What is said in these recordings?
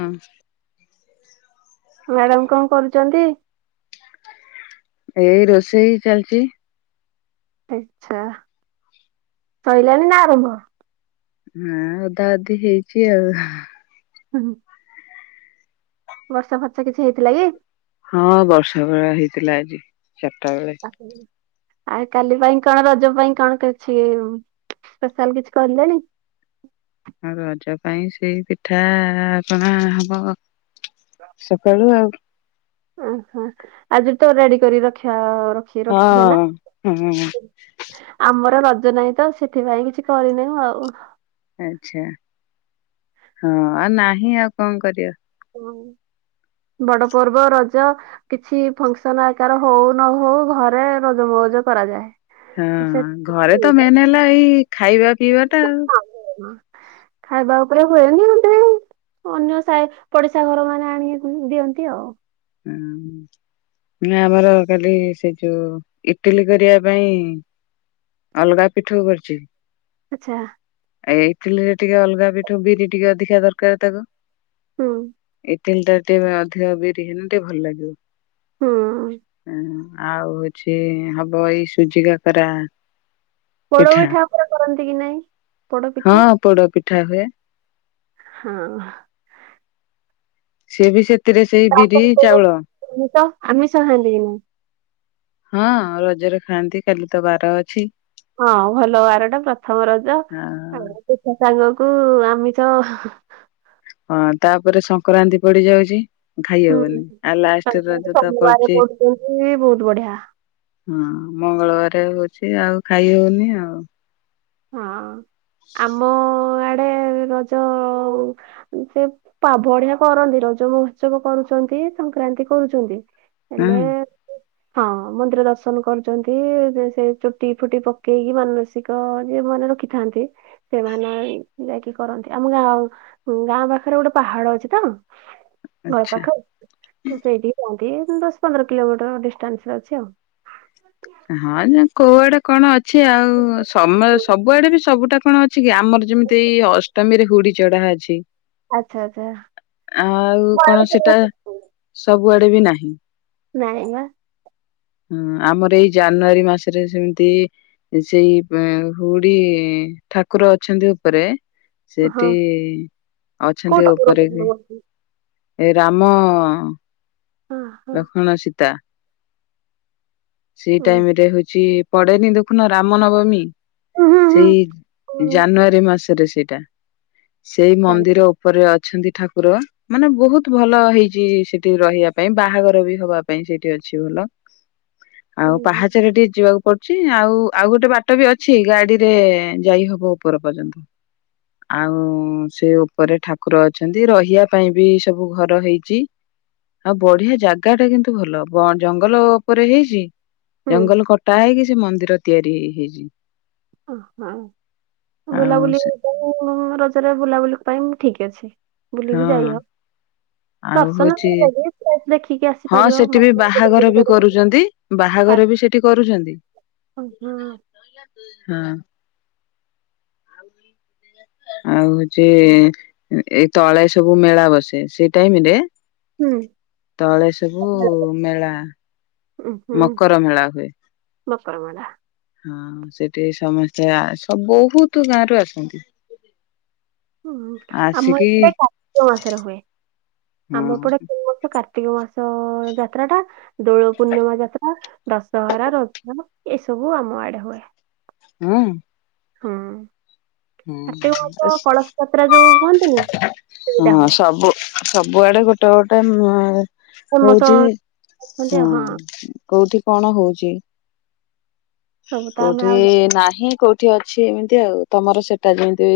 ହଁ। ମ୍ୟାଡାମ କଣ କରୁଛନ୍ତି। ଏଇ ରୋଷେଇ ଚାଲିଛି। ଆଛା ସଇଲାନି ନା ଆରମ୍ଭ। ହଁ ଅଧା ଅଧି ହେଇଛି ଆଉ। ହୁଁ ହୁ। ବର୍ଷା ଫର୍ଷା କିଛି ହେଇଥିଲା କି। ହଁ ବର୍ଷା ବେଳା ହେଇଥିଲା ଆଜି ଚାରିଟା ବେଳେ। ଆଉ କାଲି ପାଇଁ କଣ ରଜ ପାଇଁ କଣ କିଛି। ସ୍ପେଶାଲ କିଛି କଲେଣି। ଆଉ ରଜ ପାଇଁ ସେଇ ପିଠା ପଣା ହବ ସକାଳୁ ଆଉ। ଓହୋ ଆଜି ତ ରେଡି କରି ରଖା ରଖ୍ ହଁ ହୁଁ‌। ଆମର ରଜ ନାହିଁ ତ ସେଥିପାଇଁ କିଛି କରିନୁ ଆଉ ‌। ଆଛା ହଁ ଆଉ ନାହିଁ ଆଉ କଣ କରିବ। ହଉ ବଡ଼ ପର୍ବ ରଜ କିଛି ଫଙ୍କ୍ ସନ୍ ଆଉ କାର ହଉ ନ ହଉ ଘରେ ରଜମଉଜ କରାଯାଏ। ହଁ ତ ସେ ଘରେ ତ ସେଇଟା। ମେନ୍ ହେଲା ଏଇ ଖାଇବା ପିଇବା ଟା ଆଉ। ହଁ ଖାଇବା ଉପରେ ହୁଏନି ଏମ୍ ତି ଅନ୍ୟ ସାଇ ପଡିଶା ଘର ମାନେ ଆଣିକି ଦିଅନ୍ତି ଆଉ। ହୁଁ। ମାନେ ଆମର କାଲି ସେ ଯୋଉ ଇଟିଲି କରିଆ ପାଇଁ ଅଲ୍ ଗା ପିଠଉ କରିଛି। ଆଛା। ଏଇ ଇଟିଲିରେ ଟିକେ ଅଲ୍ ଗା ପିଠୁ ବିରି ଟିକେ ଅଧିକା ଦରକାର୍ ତାକୁ ହୁଁ। ଇଟିଲି ଟା ଟିକେ ଅଧିକ ବିରି ହେନେ ଟିକେ ଭଲ୍ ଲାଗିବ। ହୁଁ ହୁଁ ଆଉ ହଉଛି ହବ ଏଇ ସୁଜି କାକରା ପୋଡ ପିଠା ଆପର କରନ୍ତି କି ନାଇଁ? ହଁ ପୋଡ ପିଠା ହୁଏ। ହଁ। ସେ ବି ସେଥିରେ ସେଇ ବିରି ଚାଉଳ। ମୁଁ ତ ଆମିଷ ଖାଆନ୍ତି କି ନାଇଁ? ହଁ ରଜରେ ଖାଆନ୍ତି କାଲି ତ ବାର ଅଛି। ହଁ ଭଲ ବାର ଟା ପ୍ରଥମ ରଜ ଆ ପିଠା ସାଙ୍ଗ କୁ ଆମିଷ। ହଁ ତାପରେ ସଂକ୍ରାନ୍ତି ପଡିଯାଉଚି। ଖାଇ ହୁଁ। ହବନି ଆଉ ଲାଷ୍ଟେ ରଜ ତ ସୋମବାର ପଡୁଚି କରୁଛନ୍ତି ବହୁତ ବଢିଆ ହଁ ମଙ୍ଗଳବାରେ ହଉଚି ଆଉ ଖାଇ ହଉନି ଆଉ। ହଁ ଆମ ଆଡେ ରଜ ସେ ପା ବଢିଆ କରନ୍ତି ରଜ ମହୋତ୍ସବ କରୁଛନ୍ତି ସଂକ୍ରାନ୍ତି କରୁଚନ୍ତି। ହଁ ହେଲେ [inaudible] ହଁ ମନ୍ଦିର ଦର୍ଶନ କରୁଚନ୍ତି ଯେ ସେ ଚୁଟି ଫୁଟି ପକେଇକି ମାନସିକ ଯେଉଁମାନେ ରଖିଥାନ୍ତି ସେମାନେ ଯାଇକି କରନ୍ତି ଆମ ଗାଁଉ ଗାଁ ପାଖେରେ ଗୋଟେ ପାହାଡ ଅଛି ତ ନଇ ଆଚ୍ଛା। ପାଖ ସେଇଠିକି ଯାଆନ୍ତି ଦଶ ପନ୍ଦର କିଲୋମିଟର ଡିଷ୍ଟାନ୍ସ ରେ ଅଛି ଆଉ। ହଁ ଯେ କୋଉ ଆଡେ କଣ ଅଛି ଆଉ ସମୟ ସବୁଆଡେ ବି ସବୁଟା କଣ ଅଛି କି ଆମର ଯେମିତି ଅଷ୍ଟମୀରେ ହୁଡି ଚଢା ଅଛି ଆଚ୍ଛା ଆଚ୍ଛା। ଆଉ କଣ ସେଟା ସବୁଆଡେ ବି ନାହିଁ। ନାହିଁ ନା? ହୁଁ ଆମର ଏଇ ଜାନୁଆରୀ ମାସେରେ ସେମିତି ସେଇ ହୁଡି ଠାକୁର ଅଛନ୍ତି ଉପରେ ସେଠି ହଁ ଅଛନ୍ତି କୋଉଠି ଉପରେ ବି ହଁ ଏ ରାମ ହଁ। ଲକ୍ଷ୍ମଣ ସୀତା। ସେଇ ଟାଇମ୍ ରେ ହଉଛି ପଡ଼େନି ଦେଖୁନ ରାମ ନବମୀ? ତାହେଲେ ସେଇ ହୁଁ ଜାନୁଆରୀ ମାସରେ ସେଇଟା। ସେଇ ଚାଲେ ମନ୍ଦିର ଉପରେ ଅଛନ୍ତି ଠାକୁର। ମାନେ ବହୁତ ଭଲ ହେଇଛି ସେଠି ରହିବା ପାଇଁ ବାହାଘର ବି ହବା ପାଇଁ ସେଠି ଅଛି ଭଲ। ହୁଁ ଆଉ ପାହାଚରେ ଟିକେ ଯିବାକୁ ପଡ଼ୁଛି ଆଉ ଆଉ ଗୋଟେ ବାଟ ବି ଅଛି ଗାଡ଼ି ରେ ଯାଇ ହବ ଉପର ପର୍ଯ୍ୟନ୍ତ। [inaudible] ଆଉ ସେ ଉପରେ ଠାକୁର ଅଛନ୍ତି ରହିବା ପାଇଁ ବି ସବୁ ଘର ହେଇଚି। ଆଉ ବଢ଼ିଆ ଜାଗା ଟା କିନ୍ତୁ ଭଲ ବ ଜଙ୍ଗଲ ଉପରେ ହେଇଚି। ହୁଁ ଜଙ୍ଗଲ କଟା ହେଇକି ସେ ମନ୍ଦିର ତିଆରି ହେଇ ହେଇଚି। ଓ ହଁ ଆଉ ବୁଲାବୁଲି ସେ- [unintelligible] ରଜରେ ବୁଲାବୁଲି ପାଇଁ ଠିକ୍ ଅଛି ହଁ। ବୁଲିିବି ଯାଇ ହ ଆଉ ଦର୍ଶନ ହଉଛି [unintelligible] ଦେଖିକି ହଁ ଆସିପାରିବ ସେଠି ବି ମନ୍ଦିର ବୁଲା ବାହାଘର ବୁଲି ବି କରିକି। କରୁଛନ୍ତି ବାହାଘର ବି ସେଠି କରୁଚନ୍ତି। ଓ ହଁ। ହଁ। ଆଉ ହଉଚି ଏଇ ତଳେ ସବୁ ମେଳା ବସେ ସେଇ ଟାଇମ୍ ରେ ତଳେ ସବୁ ମେଳା ଉଁ ହୁଁ ମକର ମେଳା ହୁଏ। ମକର ମେଳା। ହଁ ସେଠି ସମସ୍ତେ ଆ ସ ବହୁତ ଗାଁରୁ ଆସନ୍ତି। ହୁଁ ଆମ ଆସିକି ଏପଟେ କାର୍ତ୍ତିକ ମାସରେ ହୁଏ ହଁ ଆମ ଏପଟେ ସବୁ ମାସ କାର୍ତ୍ତ କାର୍ତ୍ତିକ ମାସ ଯାତ୍ରା ଟା ଦୋଳ ପୂର୍ଣ୍ଣିମା ଯାତ୍ରା ଦଶହରା ରଜ ଏସବୁ ଆମ ଆଡ଼େ ହୁଏ। ହଁ। ହଁ ହଁ କାର୍ତ୍ତିକ ମାସ କଳସ ଯାତ୍ର ଯୋଉ କୁହନ୍ତିନି ସେଇଟା ହଁ ହୁଏ। ସବୁ ଆଡ଼େ ଗୋଟେ ଗୋଟେ ଉଁ ଫେମସ ହଉଚି ଅଛନ୍ତି ହୁଁ ଆଉ ହଁ କୋଉଠି କଣ ହଉଚି? ସବୁ ତ ଆମେ କୋଉଠି ଆଉ ଜା- ନାହିଁ କୋଉ ଠି ଅଛି ଏମିତି ଆଉ ତମର ସେଟା ଯେମିତି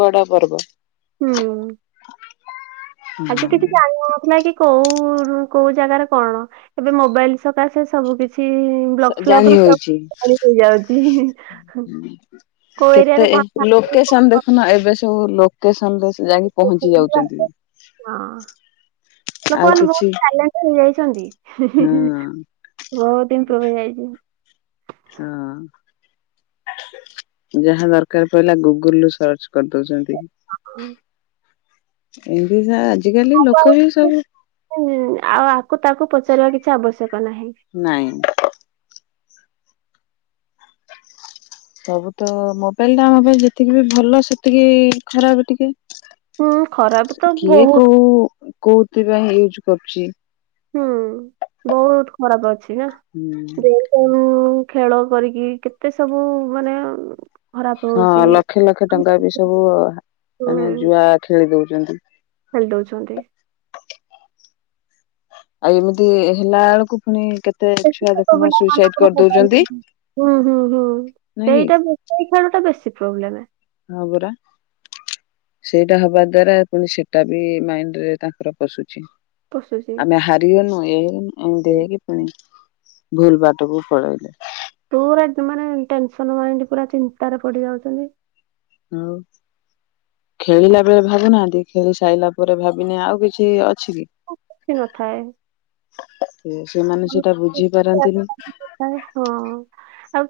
ବଡ଼ ପର୍ବ। ହୁଁ। ହଁ ଆଗେ କିଛି ଜାଣିନଥିଲା କି କୋଉ କୋଉ ଜାଗାରେ କଣ ଏବେ ମୋବାଇଲ ସକାସେ ସବୁ କି ଛି ଲକ୍ଷ୍ୟ ଜାଣି ଆଗୁରୁ ସବୁ ହଉଛି କିଛି ଜାଣି ହେଇଯାଉଛି। କୋଉ କେତେ ଏରିଆରେ କଣ ଖାଆନ୍ତି, କୋଉ ଲୋକେସନ୍ ଦେ ଖୁନା ଏବେ ସବୁ ଲୋକେସନ ରେ ସେ ଯାଇକି ପହଞ୍ଚି ପରିବା। ଯାଉଛନ୍ତି। ହଁ ଆଉ ଲୋକମାନେ ବହୁତ କିଛି ଟ୍ୟାଲେଣ୍ଟେଡ ହେଇଯାଇଛନ୍ତି ହଁ [unintelligible] ବହୁତ ଇପ୍ରୁଭ୍ ହେଇଯାଇଛି। ହଁ। ଯାହା ଦରକାର ପଇଲା ଗୁଗୁଲ ରୁ ସର୍ଚ୍ଚ କରିଦଉଛନ୍ତି ହଁ। ଏମତି ତ ଆଜିକାଲି ଲୋକ ହିଁ ସବୁ ହୁଁ ଆଉ ଆକୁ ତାକୁ ପଚାରିବା କିଛି ଆବଶ୍ୟକ ନାହିଁ। ନାଇଁ। ସବୁ ତ ମୋବାଇଲ ଟା ଆମ ପାଇଁ ଯେତିକି ବି ଭଲ ସେତିକି ଖରାପ ଟିକେ। ହୁଁ ଖରାପ ତ କିଏ ବହୁତ କୋଉ କୋହୁଥି ପାଇଁ ୟୁଜ୍ କରୁଚି। ହୁଁ ବହୁତ ଖରାପ ଅଛି ନା ବହୁତ୍। [unintelligible] ଖେଳ କରିକି କେତେ ସବୁ ମାନେ ଖରାପ ହଁ ହଉଛି ଲକ୍ଷେ ଲକ୍ଷେ ଟଙ୍କା ବି ସବୁ ମାନେ ହୁଁ, ଜୁଆ ଖେଳି ଦଉଛନ୍ତି। ଖେଳି ଦଉଛନ୍ତି। ଆଉ ଏମିତି ହେଲା ବେଳକୁ ପୁଣି କେ [unintelligible] ହୁଁ ହୁଁ ହୁଁ ନାଇଁ ସେଇଟା କି ତ ସେଇ ଖେଳ ଟା ବେଶୀ ପ୍ରୋବ୍ଲେମ୍। ହଁବରା। ସେଇଟା ହବା ଦ୍ଵାରା ପୁଣି ସେଟା ବି ମାଇଣ୍ଡ ରେ ତାଙ୍କର ପଶୁଛି। ପଶୁଛି ଆମ ହାଵ୍ [unintelligible] ଏମିତି ହେଇକି ପୁଣି ଭୁଲ ବାଟକୁ ପଳେଇଲେ। ପୁରା ତ ମାନେ ଟେନସନ୍ ମାଇଣ୍ଡ ପୁରା ଚିନ୍ତାରେ ପଡ଼ି ଯାଉଛନ୍ତି। [unintelligible] ଖେଳିଲା ବେଳେ ଭାବୁନାହାନ୍ତି ଖେଳି ସାରିଲା ପରେ ଭାବିନେ ଆଉ କିଛି ଅଛି କି? କିଛି ନଥାଏ। ହୁଁ ସେମାନେ ସେଟା ବୁଝି ପାରନ୍ତିନି। ଆରେ ହଁ ଆଉ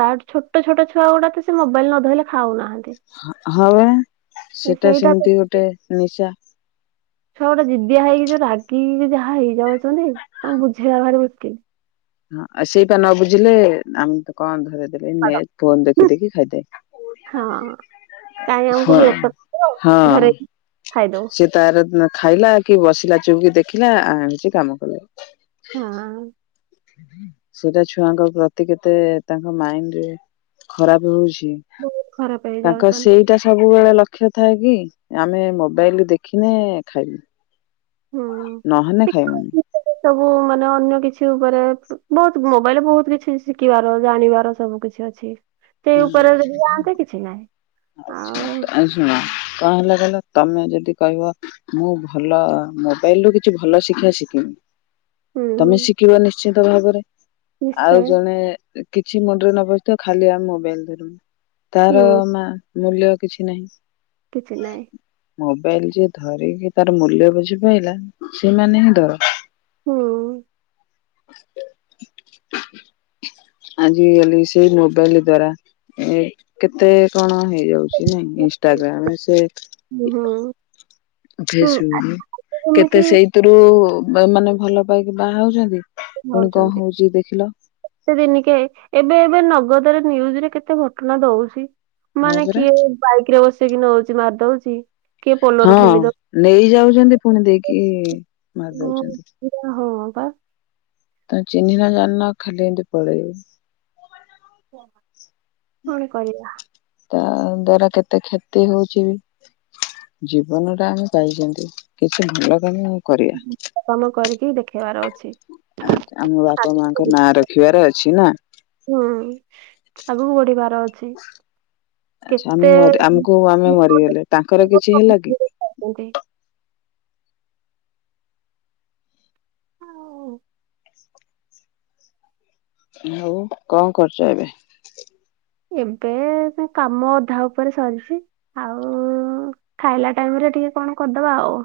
ତାଠୁ ଛୋଟ ଛୋଟ ଛୁଆ ଗୁଡ଼ା ତ ସେ ମୋବାଇଲ ନ ଧଇଲେ ଖାଉନାହାନ୍ତି। ହଁ ହ ବା ସେଟା ସେଇଟା ସେମିତି ତ ଗୋଟେ ନିଶା। ଛୁଆ ଗୋଟେ ଜିଦିଆ ହେଇକି ଯୋଉ ରାଗିକି ଯାହା ହେଇଯାଉଛନ୍ତି ତମେ ବୁଝେଇିବା ଭାରି ମୁସ୍କିଲ୍। ହଁ ଆଉ ସେଇପା ନ ବୁଝିଲେ ଆମେ ତ କଣ ଧରେଇଦେଲେ ନେ ଫୋନ୍ ଦେଖି ଦେଖି ଖାଇଦେ। ହଁ କାହିଁ ଆମକୁ ହଁ ବିରକ୍ତ କରିବ ଧରେଇକି ହଁ ଖାଇଦଉ ସେ ତାର ଖାଇଲା କି ବସିଲା ଚୁପ୍ କି ଦେଖିଲା ଆମେ ହେଉଛି କାମ କଲେ। [unintelligible] ସେଇଟା ଛୁଆଙ୍କ ପ୍ରତି କେତେ ତାଙ୍କ ମାଇଣ୍ଡ ରେ ଖରାପ ହଉଛି। ବହୁତ ଖରାପ ତାଙ୍କ ହେଇଯାଉଛନ୍ତି ସେ ଟା ସବୁବେଳେ ଲକ୍ଷ୍ୟ ଥାଏ କି ଆମେ ମୋବାଇଲ ଦେଖିନେ ଖାଇବୁ। ହୁଁ। ନହନେ ଖାଇବୁନୁ। ସବୁ ମାନେ ଅନ୍ୟ କିଛି ଉପରେ ବହୁତ ମୋବାଇଲରେ ବହୁତ କିଛି ଶିଖିବାର ଜାଣିବାର ସବୁ କିଛି ଅ ଛି ସେଇ ହୁଁ ଉପରେ ଯଦି ଯାଆନ୍ତେ କିଛି ନାହିଁ ଆଉ ଆଉ ଶୁଣ କଣ ହେଲା କହିଲ ତମେ ଯଦି କହିବ ମୁଁ ଭଲ ମୋବାଇଲ ରୁ କିଛି ଭଲ ଶି୍ଷିବା ଶିକିମି। ତମେ ହୁଁ ଶିଖିବ ନିଶ୍ଚିିତ ଭାବରେ ଆଉ ନିଶ୍ଚୟ। ଜଣେ କିଛି ମୁଣ୍ଡରେ ନ ପଶୁଥିବ ଖାଲି ଆମେ ମୋବାଇଲ ଧରୀମୁ ତାର ହୁଁ ମୂଲ୍ୟ କିଛି ନାହିଁ। କିଛି ନାହିଁ। ମୋବାଇଲ ଯିଏ ଧରିକି ତାର ମୂଲ୍ୟ ବୁଝିପାଇଲା ସେମାନେ ହିଁ ଧର। ହୁଁ। ଆଜିକାଲି ସେଇ ମୋବାଇଲ ଦ୍ଵାରା ଏ କେତେ କଣ ହେଇଯାଉଛି ନାଇଁ ଇନଷ୍ଟାଗ୍ରାମେ ସେ [unintelligible] [unintelligible] ହୁଁ ଆଜି କେତେ କେମିତି ସେଇଥିରୁ ବ ମାନେ ଭଲ ପାଇକି ବାହା ହଉଛନ୍ତି। ପୁଣି କଣ ହଉଚନ୍ତି। ହଉଛି ଦେଖିଲ ଏତେ ଦିନିକେ ଏବେ ଏବେ ନଗଦରେ ନ୍ୟୁଜରେ କେତେ ଘଟଣା ଦଉଛି। ହଁ ମାନେ ପରା କିଏ ବାଇକ୍ ରେ ବସେଇକି ନ ହଉଛି ମାରିଦଉଛି। ହଁ ନେଇ ଯାଉଛନ୍ତି ପୁଣି ଦେଇକି ମାରିଦଉଛନ୍ତି। ଆଜ୍ଞା ହଁ ପା। ଆ ଚିହ୍ନି ନା ଜାଣିନା ଖାଲି ଏମିତି ପଳେଇବି। ପୁଣି କରିବା। ତା ଦ୍ଵାରା କେତେ କ୍ଷତି ହୋଉଚି। ଜୀବନ ଟା ଆମେ ପାଇଛନ୍ତି କିଛି ଭଲ କାମ କରିବା କାମ କରିକି ଦେଖେଇବାର ଅଛି। ଆ ଆମ ବାପା ମାଙ୍କ ଆଗକୁ ନାଁ ରଖିବାର ଅଛି ନା। ହୁଁ ଆଗକୁ ବଢିବାର ଅଛି। ଆଛା ଆମେ କେତେ ଆମକୁ ଆମେ ମରିଗଲେ ତାଙ୍କର କିଛି ହେଲା କି? ଏମିତି ଆଉ ଆଉ କଣ କରୁଚ ଏବେ? ଏବେ ସବୁ କାମ ଅଧା ଉପରେ ସରିଚି। ଆଉ ଖାଇଲା ଟାଇମ ରେ ଟିକେ କଣ କରିଦବା ଆଉ।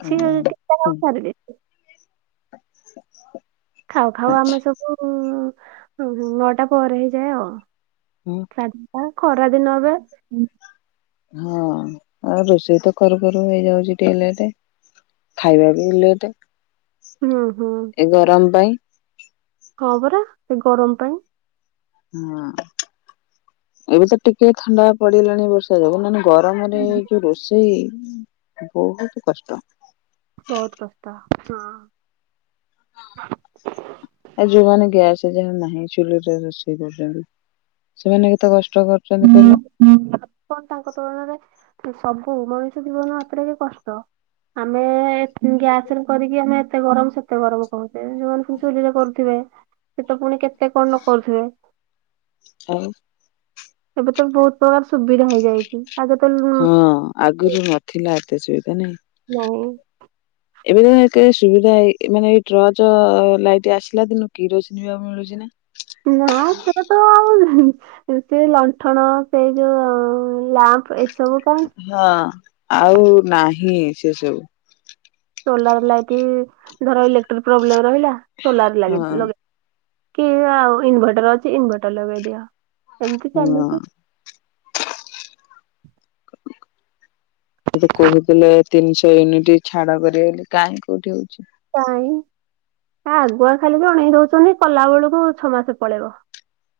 ହୁଁ ଏଇ କେତେ ଙ୍କ କରିବେ। ଆଛା। ଖାଉ ଖାଉ ଆମେ ସବୁ ନଅଟା ପରେ ହେଇଯାଏ ଆଉ। ହୁଁ। ଖରାଦିନ ଏବେ। ହଁ ଆଉ ରୋଷେଇ ତ କରୁ କରୁ ହେଇଯାଉଚି ଟିକେ ଲେଟେ। ଖାଇବା ବିଲେଟେ। ହୁଁ ହଁ। ଏ ଗରମ ପାଇଁ। ହଁ ପରା ସେ ଗରମ ପାଇଁ। ହଁ ଏବେ ତ ଟିକେ ଥଣ୍ଡା ପଡିଗଲାଣି ଏ ବର୍ଷ। ସେଇଯୋଗୁ ନହେନେ ଗରମରେ ଯୋଉ ରୋଷେଇ ବୋହୁତ କଷ୍ଟ। ବୋହୁତ କଷ୍ଟ ହଁ। ଆ ଯୋଉମାନେ ଗ୍ୟାସ ଯାହାର ନାହିଁ ଚୁଲିରେ ରୋଷେଇ କରୁଛନ୍ତି ସେମାନେ କେତେ କଷ୍ଟକ ହୁଁ। କଣ ତାଙ୍କ ତୁଳନାରେ ସବୁ ମଣିଷ ଜୀବନ ମାତ୍ରା କେ କଷ୍ଟ। ଆମେ ଗ୍ୟାସରେ କରିକି ଆମେ ଏତେ ଗରମ ସେତେ ଗରମ। କଣ କେଇଆଣି ସେମାନେ ପୁଣି ଯୋଉମାନେ ଚୁଲିରେ କରୁଥିବେ ସେ ତ ପୁଣି କେତେ କଣ ନ କରୁଥିବେ। ଆଉ। ଏବେ ତ ବୋହୁତ ପ୍ରକାର ସୁବିଧା ହେଇଯାଇଛି। ଆଗେ ତ ଲୁ ହଁ ଆଗରୁ ନଥିଲା ଏତେ ସୁବିଧା ନାହିଁ। ନାଇଁ। ଏବେ ତ ସୁବିଧାଇ ମାନେ ଏଇ ଟ୍ରଚ୍ ଲାଇଟ ଆସିଲା ଦିନୁ କିରୋଷିନି ଝିଅ ମିଳୁଛି ନା? ନା ସେଟାତ ଆଉ ସେ ଲଣ୍ଠଣ ସେଇ ଯୋଉ ଲ୍ୟାମ୍ପ ଏସବୁ ପାଇଁ ହଁ ଆଉ ନାହିଁ ସେ ସବୁ। ସୋଲାର ଲାଇଟି ଧର ଇଲେକ୍ଟ୍ରିକ ପ୍ରୋବ୍ଲେମ ରହିଲା ସୋଲାର ଲାଗି ହଁ। ଲାଗଗେଇ କି ଆଉ ଇନିଭେଟର ଅଛି ଇନଭର୍ଟର ଲଗେଇଦିଅ ଏମିତି ହଁ ଚାଲିଛି। ସେ ଯୋଉ କୋହୁଥିଲେ ତିନିଶହ ୟୁନିଟୀ ଛାଡ କରିବେ ବୋଲି କାହିଁ କୋଉଠି ହୋଉଚି। କାଇଁ ଆଗୁଆ ଖାଲି ଭଅଣେଇ ଦୋଉଛନ୍ତି କଲା ବେଳକୁ ଛଅ ମାସେ ପଳେଇବ।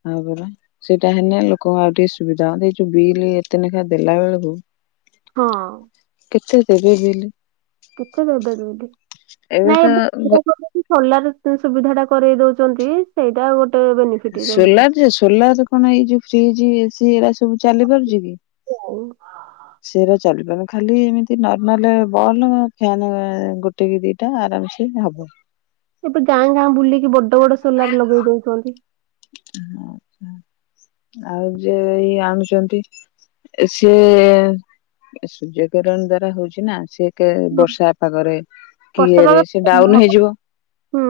ତାପରେ ସେଇଟା ହେନେ ଲୋକଙ୍କୁ ଆଉ ଟିକେ ସୁବିଧା ହ ଏଇ ଯୋଉ ବିରି ଏତେ ନେଖା ଦେଲା ବେଳୁକୁ ହଁ। କେତେ ଦେବେ ବେଲି [inaudible] କେତେ ଦେବେ ଦି ଏବେ ତ ନାଇଁ ଗ ଏ ବେ ସୋଲାର ସୁବିଧା ଟା କରେଇ ଦଉଚନ୍ତି ସେଇଟା ଗୋଟେ ବେନି ସୋଲାର ଯେ ସୋଲାର କଣ ଏଇ ଯୋଉ ଫ୍ରିଜ୍ ଏସି ଏଗୁଡା ସବୁ ଚାଲି ପାରୁଚି କି? [inaudible] ଆଉ ସେରା ଚାଲିପାବନି ଖାଲି ଏମିତି ନର୍ମାଲ ବଲ ଫ୍ୟାନ୍ ଗୋ ଗୋଟେ କି ଦିଟା ଆରାମ୍ ସେ ହବ। ଏବେ ଗାଁ ଗାଁ ବୁଲିକି ବଡ ବଡ ସୋଲାର୍ ଲଗେଇ ଦଉଚନ୍ତି। ହଁ ଆଉ ଯେ ଇଏ ଆଣୁଚନ୍ତି ସେ ସୂର୍ଯ୍ୟ କିିରଣ ଦ୍ଵାରା ହଉଛି ନା ସିଏ କେ ବର୍ଷା ପାଗରେ ପର୍ସନାଲ କିଏରେ ସେ ଡାଉନ୍ ହେଇଯିବ। ହୁଁ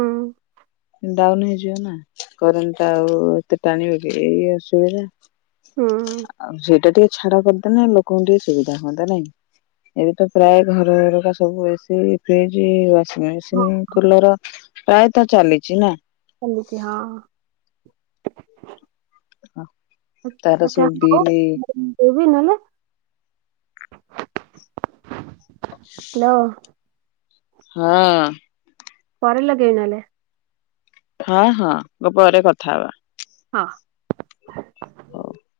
ଡାଉନ୍ ହେଇଯିବ ନା କରେଣ୍ଟ୍ ଟା ଆଉ ଏତେ ଟାଣିବ କି ଏଇ ଅସୁବିଧା। ହୁଁ ଆଉ ସେଇଟା ଟିକେ ଛାଡ କରିଦେନେ ଲୋକଙ୍କୁ ଟିକେ ସୁବିଧା ହୁଅନ୍ତା ନାଇଁ। ଏବେ ତ ପ୍ରାୟ ଘର ଘରକା ସବୁ ଏସି ଫ୍ରିଜ୍ ୱ୍ୟା ହଁ ମେସିନ୍ କୁଲର ପ୍ରାୟତଃ ଚାଲିଛି ନା? ଚାଲିଛି ହଁ। ତାର ଆଛା ସବୁ ହଉ। ବିଲ୍ [inaudible] ତୁ ବି ନୁହେଁ ହଁ। ପରେ ଲଗେଇବି ନହେଲେ। ହଁ ହଁ ମୁ ପରେ କଥା ହଵା। ହଁ। ହଉ।